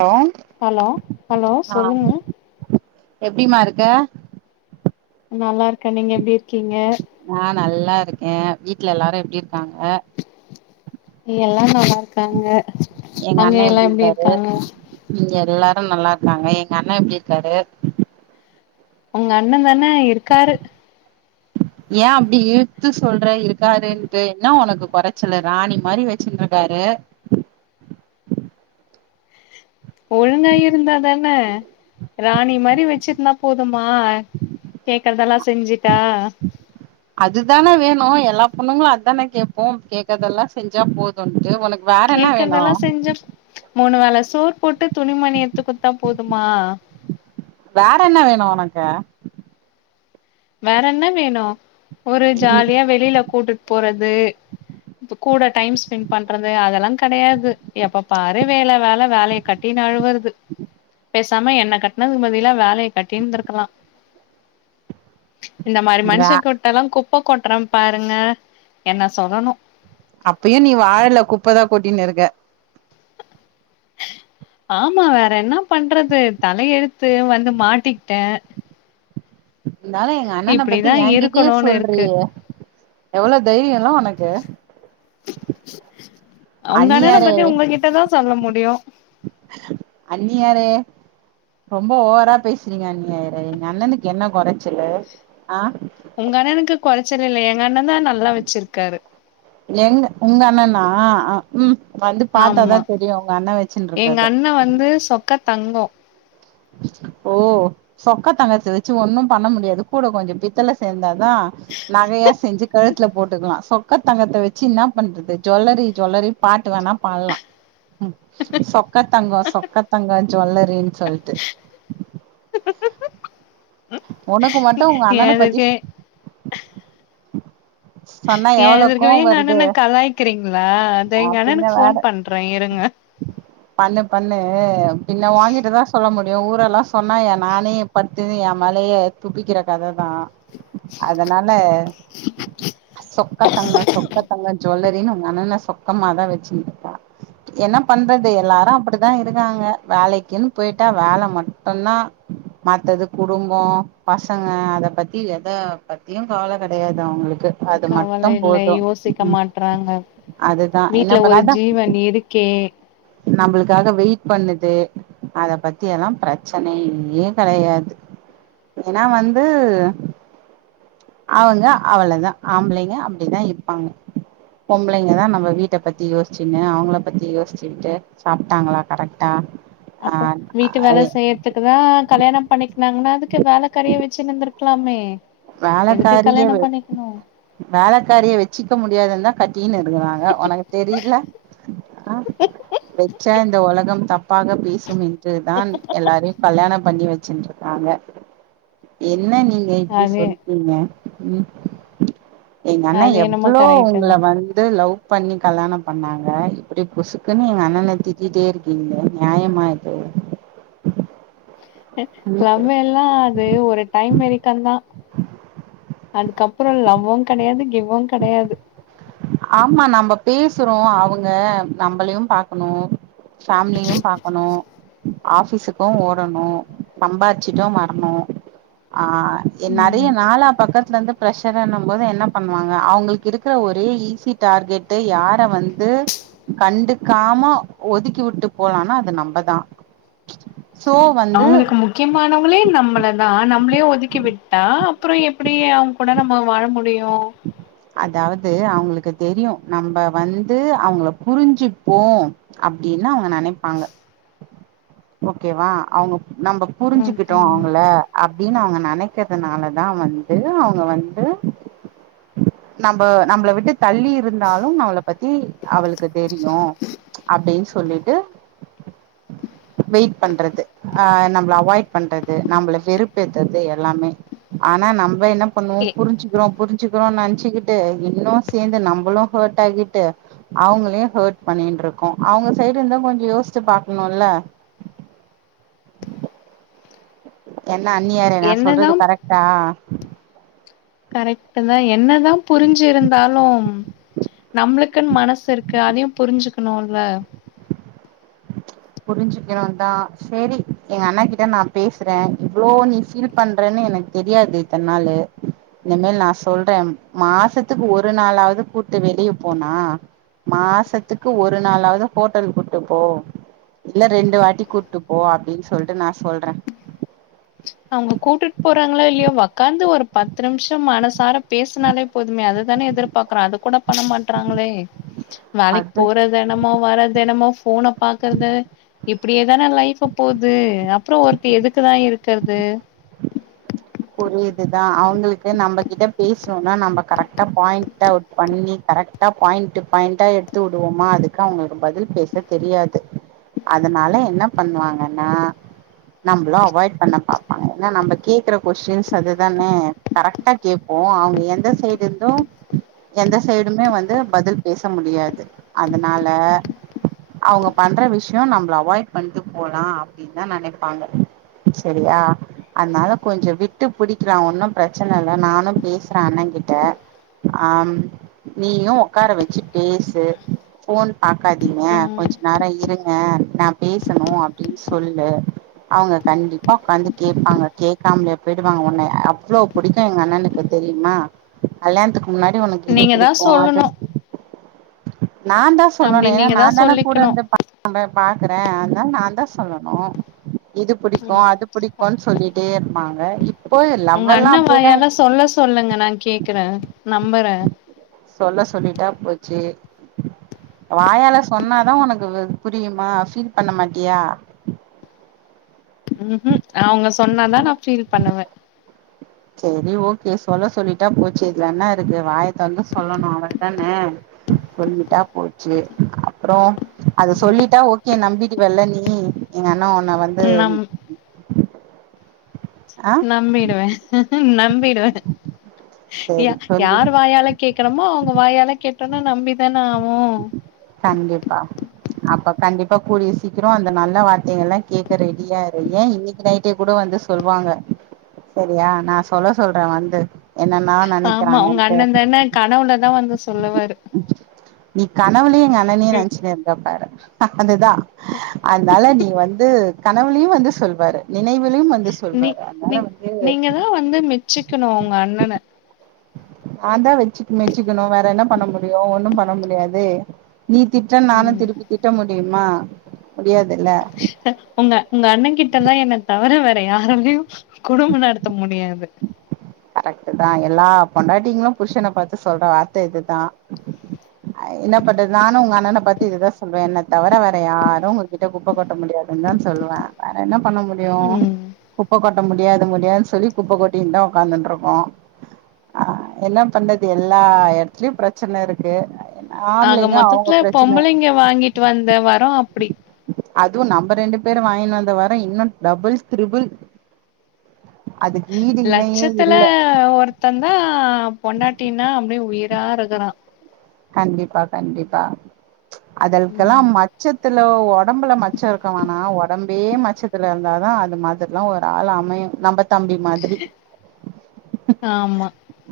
Hello hello hello ஆ சொல்லுங்க எப்டிமா இருக்க நல்லா இருக்கே நீங்க எப்டி இருக்கீங்க நா நல்லா இருக்கே வீட்டுல எல்லாரு எப்டி இருக் இங்க எல்லாரு நல்லா இருக்காங்க எங்க அங்க அண்ண எல்லா எப்டி இருக்காங்க ஆ நல்லா இருக்காங்க எங்க அண்ணா எப்டி இருக்காரு உங்க அண்ண தானே இருக்காரு ஏ அப்டி இழுத்து சொல்ற இருக்காருன்ட்டு என்ன ஒனக்கு குறைச்சலு ராணி மாரி வச்சுன்ட்ருக்காரு ஒழுங்கா இருந்தாதானே ராணி மாரி வச்சிருந்தா போதுமா கேக்கறதெல்லா அதுதானே வேணு எல்லா பொண்ணுங்களு அதானே கேப்போ கேக்கரதெல்லா செஞ்சா போதுன்ட்டு உனக்கு வேற என்ன வேணு கேக்குறதெல்லா செஞ்ச மூணு வேல சோர் போட்டு துணி மனிஎத்துக்குட்த்தா போதுமா வேற என்ன வேணு உனக்கு வேற என்ன வேணு ஒரு நீ ஜாலியா வெளில கூட்டுட்டு போறத் தூ கூட டைம் ஸ்பெண்ட் பண்றது அதெல்லா கெடையாது எப்ப பாரு வேல வேல வேலைய கட்டின்னு அழுவுறது பேசாம என்ன கட்டினதுக்கு பதிலா வேலைய கட்டின்ருக்கலா இந்த மாரி வே மனுஷக்கு கிட்டெல்லா குப்ப குப்ப கொட்றே பாருங்க என்ன சொல்லணு அப்பயு நீ வாழல குப்பையதா கொட்டின்னு இருக்க ஆமா வேற என்ன பண்றது தலைஎழுத்து வந்து மாட்டிக்கிட்டே இருந்தாலு எங்க அண்ணன பத்தி இப்டிதா எ கிட்டயே இருக்கணுனு இருக்கு சொல்றியே எவ்வளோ தைரியோல ஒனக்கு உங்க அண்ணன பத்தி உங்ககிட்டதாசொல்ல முடியு டியு அன்னியாரே ரொம்ப ஓவரா பேசுறீங்க அன்னியாரே எங்க அண்ணனுக்கு என்ன கொறைச்சலு உங்கண்ணனுக்கு குறைச்சல் இல்லயே எங்கண்ண தா நல்லா வச்சிருக்காரு ஆ ஆ உ வந்து பாத்தாதா ஆமா தெரியு உங்க அண்ணா வச்சுன்ட்டு எங்க இருக்கறதா அண்ண வந்து சொக்க தங்கோ ஓ சொக்க தங்கச்சி வச்சு ஒன்னும் பண்ண முடியாது கூட கொஞ்ச பித்தள சேந்தா தா நகையா செஞ்சு கழுத் வீட்ல போட்டுக்கலா சொக்க தங்கத்த வச்சு என்ன பண்றது ஜுவல்லரி ஜுவல்லரி பாட்டு வேணா பாட்லா ம் சொக்க தங்கம் சொக்க தங்கம் ஜுவல்லரின்னு சொல்ட்டு ஓனக்கு மட்டு உங்க அண்ணன எதுக்கு பத்திஸ் பண்ணா எவ்ளோ கோவ எதுர்க்கவே எங்க வருது அண்ணன கலாய்க்கிறீங்களா அதா எங்க அப்டின்ன அண்ணனுக்கு வேற ஃபோன் பண்றே இருங்க பண்ணு பண்ணு பின்ன ஓங்கிட்ட தா சொல்ல மு எ ஊரெல்லா சொன்னா எ நானே இங் பட்டுன்னு ஏ மழையை துப்பிக்கிறக்க கத தா அதனால சொக்கத்தங்க சொக்கத்தங்க ஜுவல்லரின்னு எங்க அண்ணண சொக்கமாதா வச்சிருக்கா என்னப் பண்றது எல்லாரு அப்டிதா இருக்காங்க வேலைக்குன் போயிட்டா வேல மட்டுந்தா மத்ததுக் குடும்போ பசங்க அத பத்தி எத பத்தியு கவல கெடையாது அவுங்களுக்கு அது மட்டு கவல இல்ல போது யோசிக்க மாட்றாங்க அதுதா என்ன வீட்ல பண்ண ஒரு அதா ஜீவன் இருக்கே நம்பளுக்காக வெயிட் பண்ணுதே அத பத்தி எல்லா பிரச்சனையே கெ டையாது ஏனா வந்து அவுங்க அ அவ்ளோ தா ஆம்பளைங்க அப்டிதா இருப்பாங்க பொம்பளைங்கதா நம்ம வீட்ட பத்தி யோசிச்சுன்னு அவுங்கள பத்தி யோசிச்சுட்டு சாப்ட்டாங்களா கரெக்ட்டா அப்போ வீட்டு வேல செய்யறதுக்கு தா கல்யாண பண்ணிக்கனாங் ஏன அதுக்கு வேலகாரியா வெச்சின்னுந்துருக் க்கலாமே வேலக்காரியே வெ வேலக்காரியே வச்சிக்க மு டியாதுன்னா கா ட்டினு இருக்கறாங்க ஓனக்கு தெரியல அ வெச் இந்த இந்த ஓலகம் தப்பாக பேசுமே என்று தான் எல்லாரையு கல்யாண பண்ணி வைச் வெச்சின்ருக்காங்க என் என்ன நீங்க இப்டி சு அது சொல்டீங்க உம் எங்க அண்ண அது என்னமோ எவ்ளோ கரெக்ட் உங்கள தா வந்து லவ் பண்ணி கல்யாணம் பண்ணாங்க இப்டி புசுக்குன்னு எங்க அண்ணண திட்டிட்டே இருக்கீங்கலே நியாயமா இது லவ் எல்லா அது ஒரு டைம் வெரிக்கந்தா அதுக்க அப்புறோ லவ்வு கிடையாது கிவ்வு கிடையாது ஆமா நம்ம பேசுறோ அவுங்க நம்மளையு பாக்கணு ஃபேமிலியயு பாக்கணு ஆபிஸுக்கு ஓடணு சம்பாச்சிட்டு வரணு ஆ எ நெறய ம் நாளா பக்கத்துல இருந்து பிரச் சன என்னும்போது என்ன பண்ணுவாங்க அவுங்களுக்கு இருக்கிற ஒ ரே ஈஸி டார்கெட்டு யார வந்து கண்டுக்காம ஒதுக்கி விட்டு போலானா அது நம்பதா சோ வந்து அவுங்களுக்கு முக்கியமானவங்களே நம்மள தா நம் நம்ளே ஒதுக்கி விட்டா அப்புற எப்டி அவுங்க கூட நம்ம வாழ முடியு அதாவது அவுங்களுக்கு தெரியு நம்ம வந்து அவங்கள புரிஞ்சுப்போ அப்டின்னு அவுங்க நெனப்பாங்க ஓகேவா அவுங்க நம்ப புரிஞ்சிகிட்டோ ஓகே. அவுங்கள அப்டின் அவுங்க நெனக் க்கிறதுனாலதா வந்து அவுங்க வந்து நம்ம நம்மள விட்டு தள்ளி இருந்தாலு நம்ள பத்தி அவளுக்கு தெரியு அப்டின் சொல்லிட்டு வெயிட் பண்றது அ நம்ள அவாய்ட் பண்றது நம்ள வெறுப்பேத்ரது எல்லாமே ஆனா நம்ம என்ன பண்ணுவோ எ புரிஞ்சிகிறோ புரிஞ்சுக்றோ நென் ச்சிகிட்டு இன்னு சேந்து நம்பளு ஹேர்ட் ஆகிட்டு அவங்களயு ஹேர்ட் பண்ணிட்ருக்கோ அவுங்க சைடு இருந்தா கொஞ்ச யோசிச்சு பாக்கணுல என்ன அண்ணியாரே நா என்னதா சொல்றது கரெக்டா கரெக்ட் தா என்னதா புரிஞ்ருந்தாலு நம்ளுக்குன் மனசு இருக்கு அதயு புரிஞ்சுக்ணுல புரிஞ்சிகீரணு தா சேரி எங்க அண்ணா கிட்ட நா பேசுறே இவ்ளோ நீ ஃபீல் பண்றனு எனக்கு தெரியாது இத்தனாலு இனிமேல் நா சொல்றே மாசத்துக்கு ஒரு நாளாவ்து கூப்டு வெளிய போணா மாசத்துக்கு ஒரு நாளவ்து ஹோட்டல் கூட்டு போ இல்ல ரெண்டு வாட்டி கூட்டு போ அப்டின் சொல்ட்டு நா சொல்றே அவுங்க கூட்டுட்டு போறாங்களோ இல்லியோ உக்காது ஒரு பத்து நிமிஷம் மனசார பேசுனாலே போதுமே அதுதானே எதிர்பாக்றோ அது கூட பண்ண மாட்றாங்ளே வேலைக் அது போறது என்னமோ வற்து என்னமோ போன பாக்றது இப்டியேதானே லைஃப் போது அப்ற ஒர்தி எதுகுதா இருக் க்கறது ஒரு இதுதா அவுங்களுக்கு நம்ப கிட்ட பேசுணுனா நம்ம கரெட்டா பாயிண்ட ஒர்க் பண்ணி கரெக்டா பாயிண்ட பாயிண்டா எடுத்து வுடுவோமா அதுக்கு அவுளுக்கு பதில் பேச தெரியாது அதனால என்ன பண்ணுவாங்கனா நம்ள அவாய்ட் பண்ண பாப்பாங்க ஏனா நம்ம கேக்குற கொஸ்டின்ஸ் அதுதான கரெக்டா கேப்போ அவங்க எந்த சைடுருந்து எந்த சைடுமே வந்து பதில் பேச முடியாது அதனால அவங்க பண்ற விஷ்யோ நம்பள அவாய்ட்பண்டு போலா அப்பிடினு தா நெனபாங்க சரியா அன்னால கொஞ்சோ விட்டு புடிகிறா ஒன்னு பிரசன இல்ல நானு பேசுறே அண்ணகிட்ட ஆ நீயு உகார வச்சி பேசு ஃபோன் பாக்காதீங்க ம் கொஞ்சோ நேர இருங்க நா பேசுசணு அப்பிடின் சொல்லு அவங்க கண்டிப்பா உக்காந்து கேட்பாங்க கே காம்லே போய்டுவாங்க உன்னய அவ்ளோபுடிக்கு எங்க அண்ணனுக்கு தெரியுமா கல்யாத்க் முன்னாடி உனக்கு இது நீங்க தா புடிக்கு அத சொல்லணு நா தா சொல்லனு அப்டி ஏனா நீங்க நா தா தான சொல்லிக்கணு கூடர்ந்த் [unintelligible] பாக்குறே இதும் நான் தா சொல்லணு இது புடிக்கு ம் அது புடிக் வா சொல்லிட் தேர்ப்பாங்க உங்க அண்ண வாயால சொல்ல சொல்லுங்க நா கேக்குறே நம்புறே சே வாயால சொன்னாதா உனக்கு புரியுமா ஃபீல் பண்ணமாட்டியா ம் ம் அவங்க சொன்னாதா நா ஃபீல் பண்ணுவே சேரி ஓகே சொல்ல சொல்லிட்டா போச்சி இதுல என்ன இருக்கு வாயதொரந்து சொல்லணு அவதானே சொல்லிட்டா போச்சி அப்புறோ அது ம் சொல்லிட்டா ஓகே நம்பிடுவல்ல நீ ம் எங்க அண்ண ஒன் ன வந்து நம்ம ஆ நம்பிடுவே நம்பிடுவே யா சேரி சொல்லு யார் வாயால கேக்றோமோ அவங்க வாயால கேட்ர்னு நம்பிதான ஆவோ கண்டிப்பா அப்ப கண்டிப்பா கூடிய சீக்கிரோ அந்த நல்ல வார்தகல கேட்ரரெடியாரு ஏ இன்னிகி நைட்டே கூட வந்து சொல்வாங்க சரியா நா சொல்ல சொல்றே வந்து என்னனா ஆமா உங்க நெனக்கிறாங்கன்ட்டு அண்ண தான கனவுலதா வந்து சொல்லுவாரு நீ கனவுலே எங்க அண்ணனே ம் நெனச்சினுருந்த பாரு ஆ அதுதா அதனால நீ வந்த கனவுலையு வந்து சொல்வாரு நினைவுலையு வந்து சொல்வாரு அதனால வந்து ந்து மெச்சிக்கணு உங்க அண்ணன ஆதா வச்சுக் மெச்சுக்கணு வேற என்ன பண்ண முடியு ஒன்னு பண்ண முடியாதே நீ திற்ற நானு திருப்பி திட்ட முடியுமா [unintelligible] ஹ உங்க உங்க அண்ண கிட் ட்டதா என்ன தவர வேற யாராலயு குடும்பம் நடத்த முடியாது கரெக்ட்டுதா எல்லா பொண்டாட்டிங்களு புருஷன பாத்து சொல்ற வார்த்த இதுதா அ என்ன பண்றது நானு உங்க அண்ணன பாத்து இதுதா சொல்வே என்ன தவர வேற யாரு உங்ககிட்ட குப்ப கொட்ட முடியாதுன்னுதா சொல்லுவே வேற என்ன பண்ண முடியு ம் குப்ப கொட்ட முடியாது ட்ட முடியாதுன்னு சொல்லி குப்ப கொட்டிருந்தோ உக்காந்துண்ட்ருக்கோ ஆ என்ன பண்றது எல்லா எடத்துலயு பிரச்சன இருக்கு ஆ என் ஆக மொத்தத்துல பொம்பளைங்க வாங்கிட்டு வந்த வரோ அப்டி அதுவு நம்ப ரெண்டு பேரு வாங்கினு வந்த வரோ இன்னு டபுள் திரிபுள் அது ஈடு இணையே த்துல இல்ல ஒருத்தந்தா பொண்டாட்டின்னா அப்டியே உயிரா இருக்கறா கண்டிப்பா கண்டிப்பா அதற்கெல்லா ம் மச்சத்து ல ஒடம்புல மச்சோ இருக்க வேணா ஒடம்பே மச்சத்துல இருந்தாதா அது மாதிரல்லா ஒரு ஆள் அமையு நம்ப தம்பி மாதிரி ஆமா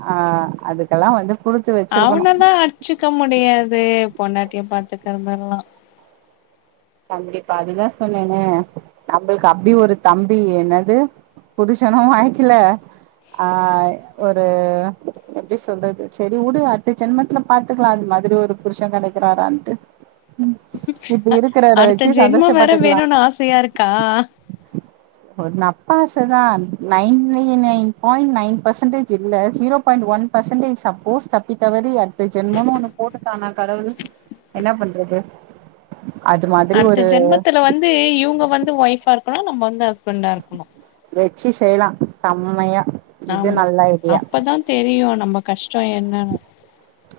ஆ அதுக்கெல்லா வந்து குடுத்து வச்சிருக்கணு ச்சுக்க முடியாது பொண்டாட்டிய பாத்துக்கறதுலல்லா கண்டிப்பா அதுதா சொன்னேனே நம்பளுக்கு அப்டி ஒரு தம்பி என்னது புருஷனு வாக்கில ஆ ஒரு எப்டி சொல்றது சரி உடு அடுத்த ஜன்மத்துல பாத்துக்கலா அது மாதிரி ஒரு புருஷ கெடைக்கிறாரான்ட்டு இப்ப அ இருக்கறவர அடுத்த வச்சு ஜென்மோ வேற சந்தோஷப்பட்டுக்கலா வேணுன்னு ஆசையா இருக்கா ஒரு நப்பாசதா nine nine nine point nine percentage இல்ல zero point one percentage suppose தப்பித் தவறி அடுத்த ஜென்மனு ஒண்ணு போட்டுட்டான்னா கடவுள் என்ன பண்றது அது மாதிரி அடுத்த ஒரு ஜென்மத்துல வந்து இவுங்க வந்து ஒய்ஃபா இரு க்கணு நம்ம வந்து ஹஸ்பண்டா இருக்கணு வெச்சு செய்யலா செம்மையா இது ஆமா நல்ல ஐடியா அப்பதா தெரியு நம்ம கஷ்டோ என்னன்னு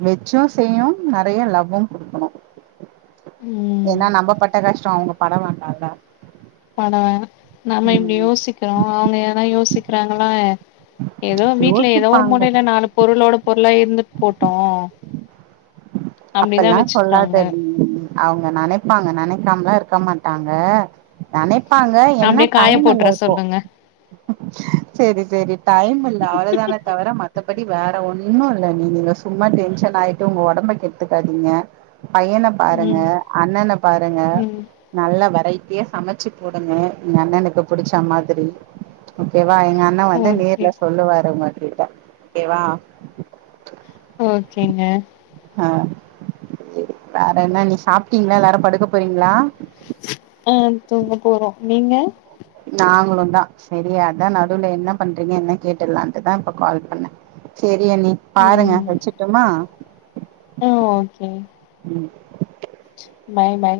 வெச்சு செய்யணு நெறைய லவ்வு குடுக்கணு ம் ஏன்னா நம்ப பட்ட கஷ்டோ அவங்க பட வேண்டா இல்ல வேண்டா வேண்டா நம்ப இப்டி யோசிக்கிறோ அவுங்க ஏதன யோசிக் க்கரங்களா ஏதோ வீட்ல ஏதோ ஒரு யோசிப்பாங்க மூலையல நாலு பொருளோட பொருளா இருந்துட்டு போட்டோ அப்டிதா அப்பெல்லாம் சொல்லாத வச்சுக்கறாங்க க்கமா லா இருக்க மாட்டாங்க நெனைப் ப்பங்க என்ன அப்டியே காய டைம் இல்ல போட்டுற இப்போ சொல்லுங்க செரி செரி டைம் இல்ல அவளதா தவிர மத்தபடி வேற ஒண்ணு இல்ல நீ நீங்க சும்மா டென்ஷன் ஆயிட்டு உங்க ஓடம்ப கெடுத்துக்காதீங்க பையன பாருங்க ம் அண்ணன பாருங்க ம் நல்ல வரை ரூசியா சமைச்சு போடுங்க எங்க அண்ணனுக்கு புடிச்ச மாதிரி ஒகே வ எங்க அண்ண வந்து நேத் ஓகே ல்ல சொல்லுவாரு உங்க ப்பித்த ஓகேவா ஓகேங்க அ சரி வேற என்ன நீ சாப்ட்டீங்களா எல்லாரு படுக்க போறீங்களா ஆ தூங்க போறோ நீங்க நாங்களு தா சரியா அதா நடுவுல என்ன பண்றீங்க என்ன கேட்டுலான்ட்டுதா இப்ப கால் பண்ணே சேரி சரி அண்ணி பாருங்க ம் வச்சுட்டுமா ஆ ம் மை மை